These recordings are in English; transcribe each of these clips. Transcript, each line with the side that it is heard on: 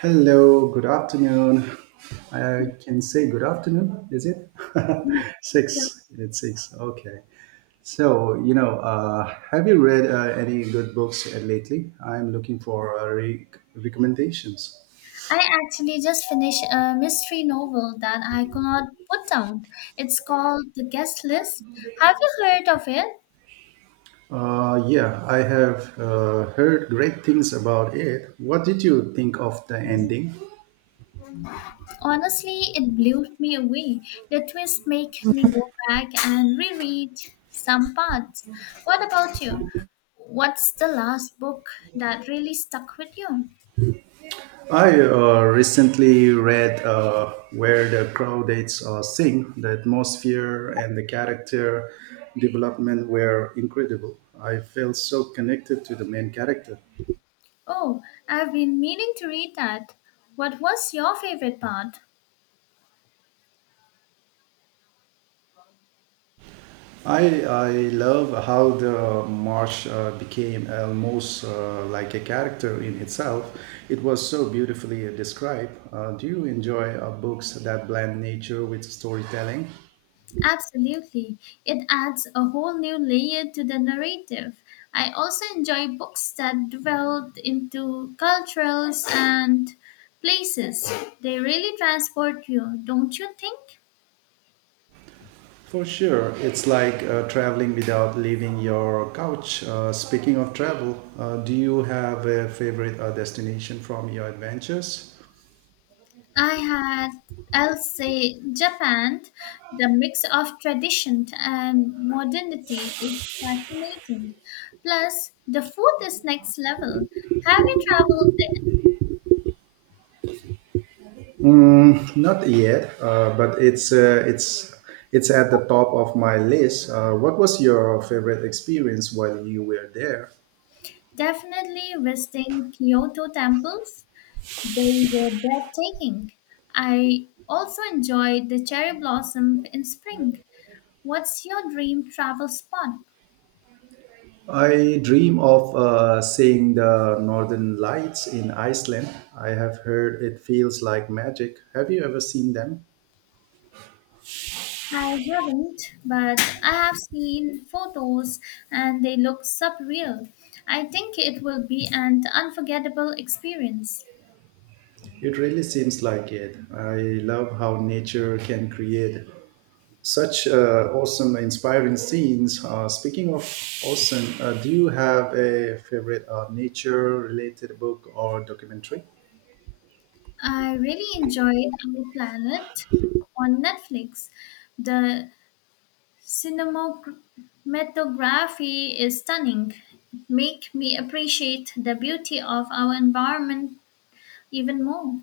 right: Hello, good afternoon. I can say good afternoon, is it?
left: So,
right: six, it's six. Okay. So, have you read any good books lately? I'm looking for recommendations.
left: I actually just finished a mystery novel that I could not put down. It's called The Guest List. Have you heard of it?
right: Yeah, I have heard great things about it. What did you think of the ending?
left: Honestly, it blew me away. The twist make me go back and reread some parts. What about you? What's the last book that really stuck with you?
right: I recently read Where the Crawdads Sing. The atmosphere and the character development were incredible. I felt so connected to the main character.
left: Oh, I've been meaning to read that. What was your favorite part?
right: I love how the marsh became almost like a character in itself. It was so beautifully described. Do you enjoy books that blend nature with storytelling?
left: Absolutely. It adds a whole new layer to the narrative. I also enjoy books that dwell into cultures and places. They really transport you, don't you think?
right: For sure, it's like traveling without leaving your couch. Speaking of travel, do you have a favorite destination from your adventures?
left: I had, I'll say, Japan. The mix of tradition and modernity is fascinating. Plus, the food is next level. Have you traveled
right: Mm, not yet, but it's at the top of my list. What was your favorite experience while you were there?
left: there? Definitely visiting Kyoto temples. They were breathtaking. I also enjoyed the cherry blossom in spring. What's your dream travel spot?
right: I dream of seeing the northern lights in Iceland. I have heard it feels like magic. Have you ever seen them?
left: I haven't, but I have seen photos and they look surreal. I think it will be an unforgettable experience.
right: It really seems like it. I love how nature can create such awesome, inspiring scenes. Speaking of awesome, do you have a favorite nature related book or documentary?
left: I really enjoyed Our Planet on Netflix. The Cinematography is stunning. It makes me appreciate the beauty of our environment even more.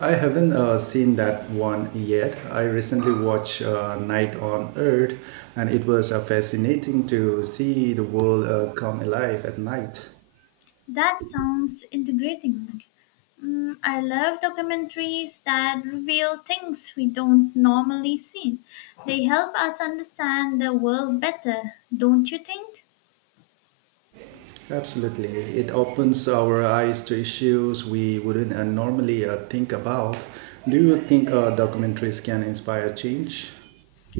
right: I haven't seen that one yet. I recently watched Night on Earth, and it was fascinating to see the world come alive at night.
left: That sounds integrating. Mm, I love documentaries that reveal things we don't normally see. They help us understand the world better, don't you think?
right: Absolutely. It opens our eyes to issues we wouldn't normally think about. Do you think documentaries can inspire change?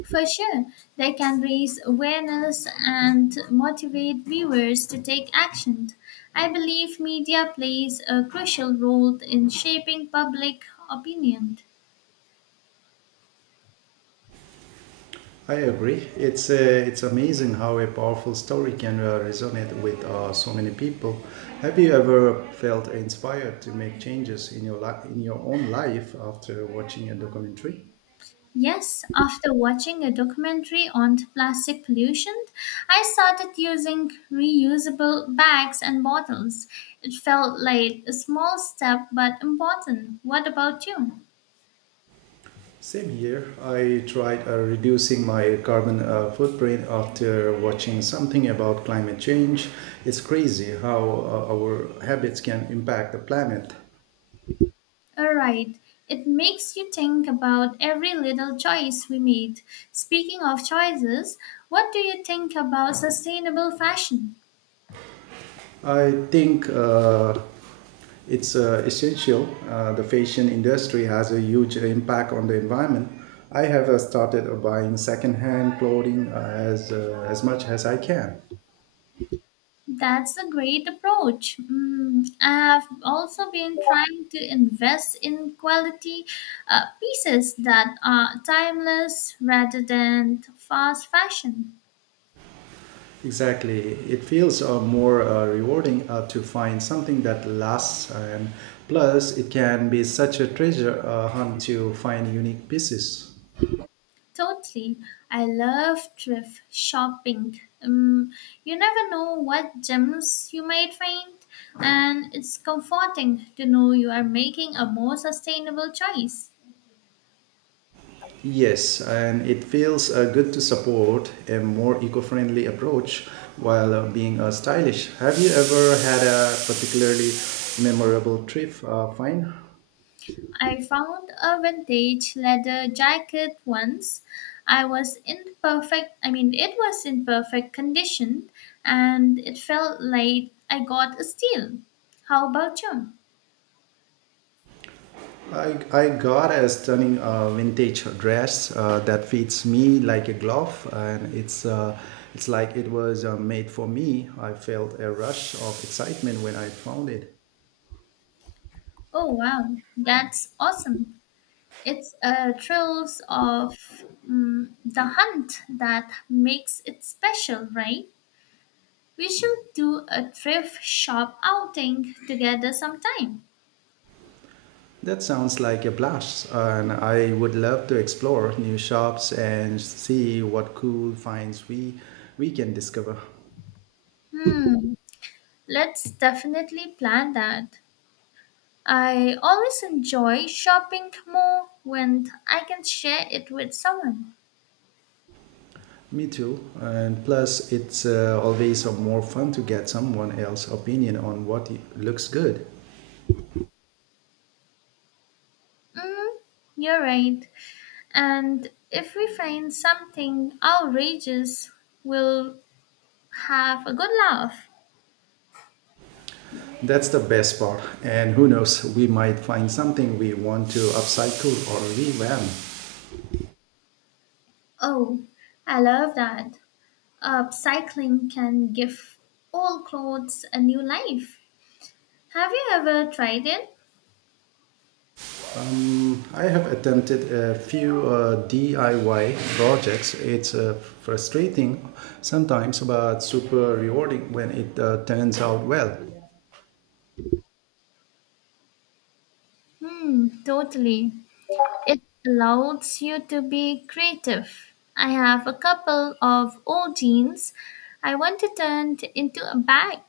left: For sure, they can raise awareness and motivate viewers to take action. I believe media plays a crucial role in shaping public opinion.
right: I agree. It's amazing how a powerful story can resonate with so many people. Have you ever felt inspired to make changes in in your own life after watching a documentary?
left: Yes, after watching a documentary on plastic pollution, I started using reusable bags and bottles. It felt like a small step but important. What about you?
right: Same here. I tried reducing my carbon footprint after watching something about climate change. It's crazy how our habits can impact the planet.
left: Alright, it makes you think about every little choice we made. Speaking of choices, what do you think about sustainable fashion?
right: I think it's essential. The fashion industry has a huge impact on the environment. I have started buying secondhand clothing as much as I can.
left: That's a great approach. Mm, I've also been trying to invest in quality pieces that are timeless rather than fast fashion.
right: Exactly. It feels more rewarding to find something that lasts, and plus, it can be such a treasure hunt to find unique pieces.
left: Totally. I love thrift shopping. You never know what gems you might find, and it's comforting to know you are making a more sustainable choice.
right: Yes, and it feels good to support a more eco friendly approach while being stylish. Have you ever had a particularly memorable trip find?
left: I found a vintage leather jacket once. I mean, it was in perfect condition, and it felt like I got a steal. How about you?
right: I got a stunning vintage dress that fits me like a glove, and it's like it was made for me. I felt a rush of excitement when I found it.
left: Oh, wow, that's awesome. It's thrills of the hunt that makes it special, right? We should do a thrift shop outing together sometime.
right: That sounds like a blast, and I would love to explore new shops and see what cool finds we can discover.
left: Hmm, let's definitely plan that. I always enjoy shopping more when I can share it with someone.
right: Me too, and plus it's always more fun to get someone else's opinion on what looks good.
left: Mm, you're right. And if we find something outrageous, we'll have a good laugh.
right: That's the best part. And who knows, we might find something we want to upcycle or revamp.
left: Oh, I love that. Upcycling can give old clothes a new life. Have you ever tried it?
right: Mm, I have attempted a few DIY projects. It's frustrating sometimes, but super rewarding when it turns out well.
left: Hmm, totally. It allows you to be creative. I have a couple of old jeans I want to turn into a bag.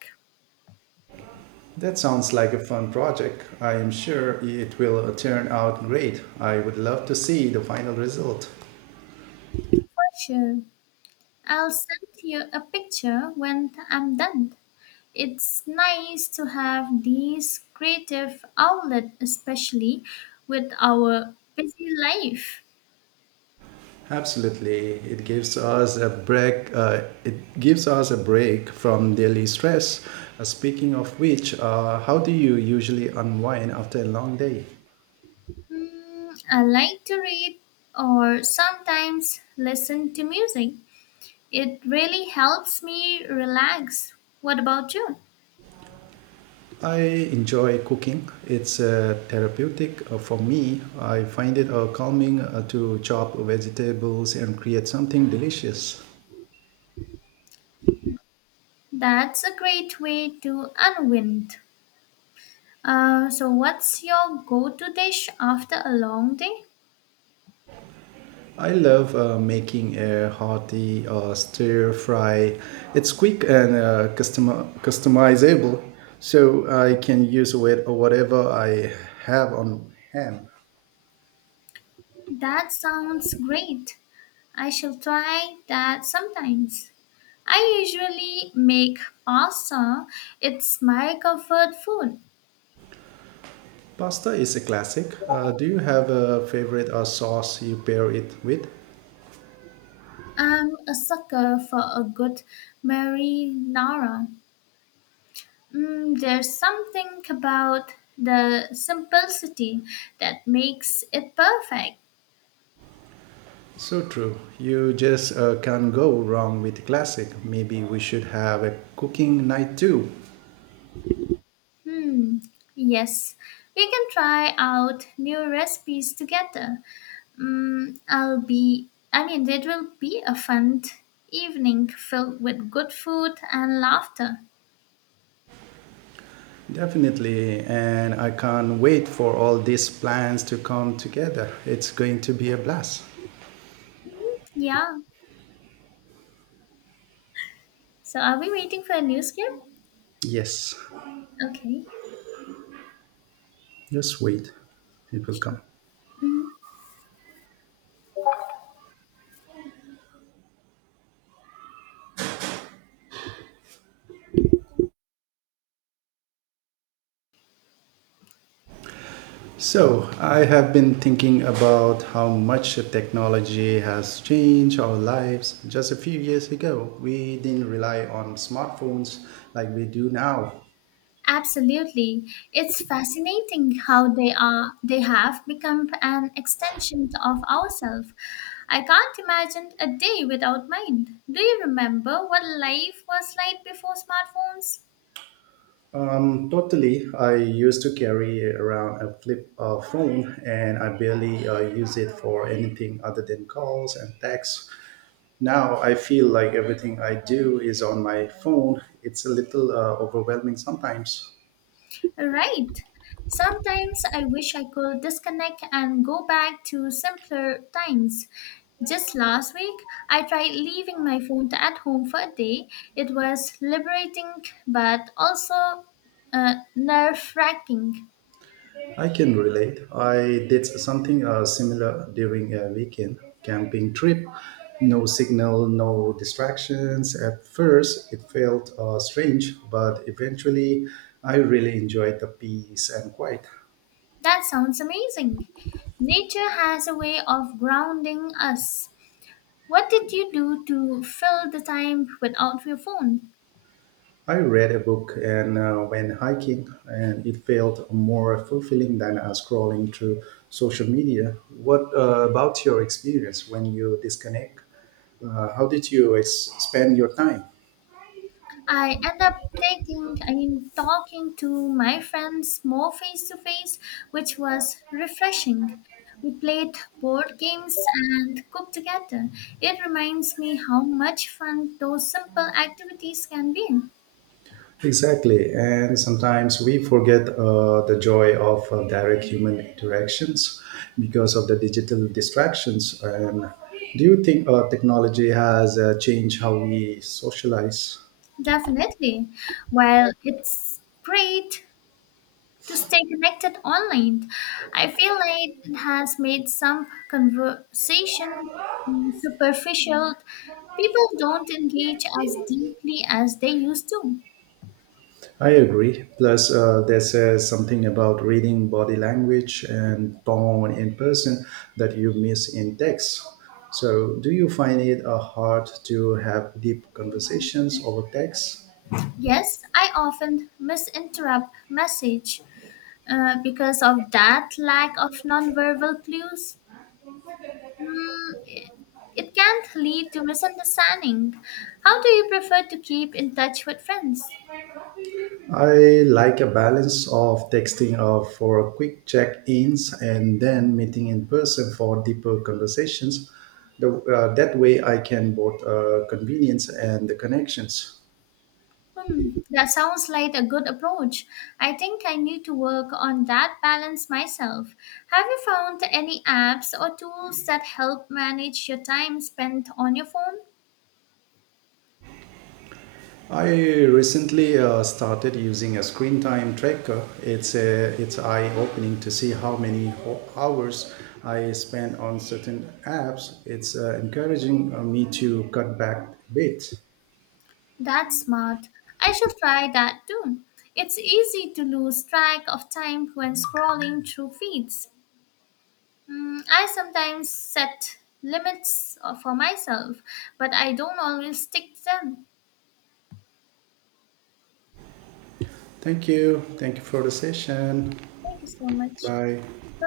right: That sounds like a fun project. I am sure it will turn out great. I would love to see the final result.
left: For sure. I'll send you a picture when I'm done. It's nice to have these creative outlet, especially with our busy life.
right: Absolutely, it gives us a break. It gives us a break from daily stress. Speaking of which, how do you usually unwind after a long day?
left: Hmm, I like to read or sometimes listen to music. It really helps me relax. What about you?
right: I enjoy cooking. It's therapeutic for me. I find it calming to chop vegetables and create something delicious.
left: That's a great way to unwind. So, what's your go to dish after a long day?
right: I love making a hearty stir fry. It's quick and customizable, so I can use whatever I have on hand.
left: That sounds great. I shall try that sometimes. I usually make pasta. It's my comfort food.
right: Pasta is a classic. Do you have a favorite sauce you pair it with?
left: I'm a sucker for a good marinara. Mm, there's something about the simplicity that makes it perfect.
right: So true. You just can't go wrong with classic. Maybe we should have a cooking night too.
left: Hmm. Yes, we can try out new recipes together. Mm, I'll be. I mean, it will be a fun evening filled with good food and laughter.
right: Definitely, and I can't wait for all these plans to come together. It's going to be a blast.
left: Yeah. So, are we waiting for a new script?
right: Yes,
left: Okay.
right: just wait, it will come.
left: Hmm.
right: So, I have been thinking about how much technology has changed our lives. Just a few years ago, we didn't rely on smartphones like we do now.
left: Absolutely. It's fascinating how they have become an extension of ourselves. I can't imagine a day without mine. Do you remember what life was like before smartphones?
right: Totally, I used to carry around a flip phone and I barely use it for anything other than calls and texts. Now I feel like everything I do is on my phone. It's a little overwhelming sometimes.
left: Right. Sometimes I wish I could disconnect and go back to simpler times. Just last week, I tried leaving my phone at home for a day. It was liberating but also nerve wracking.
right: I can relate. I did something similar during a weekend camping trip. No signal, no distractions. At first, it felt strange, but eventually, I really enjoyed the peace and quiet.
left: That sounds amazing. Nature has a way of grounding us. What did you do to fill the time without your phone?
right: I read a book and when hiking and it felt more fulfilling than scrolling through social media. What about your experience when you disconnect? How did you spend your time?
left: I end up I mean, talking to my friends more face to face, which was refreshing. We played board games and cooked together. It reminds me how much fun those simple activities can be.
right: Exactly, and sometimes we forget the joy of direct human interactions because of the digital distractions. And do you think technology has changed how we socialize?
left: Definitely. While it's great to stay connected online. I feel like it has made some conversation superficial. People don't engage as deeply as they used to.
right: I agree. Plus, there says something about reading body language and tone in person that you miss in text. So, do you find it hard to have deep conversations over text?
left: Yes, I often misinterpret message because of that lack of nonverbal clues. Mm, it can lead to misunderstanding. How do you prefer to keep in touch with friends?
right: I like a balance of texting for quick check ins and then meeting in person for deeper conversations. That way, I can both convenience and the connections.
left: Hmm, that sounds like a good approach. I think I need to work on that balance myself. Have you found any apps or tools that help manage your time spent on your phone?
right: I recently started using a screen time tracker. It's eye-opening to see how many hours I spend on certain apps. It's encouraging me to cut back a bit.
left: That's smart. I shall try that too. It's easy to lose track of time when scrolling through feeds. Hmm, I sometimes set limits for myself, but I don't always stick to them.
right: Thank you. Thank you for the session.
left: Thank you so much.
right: Bye.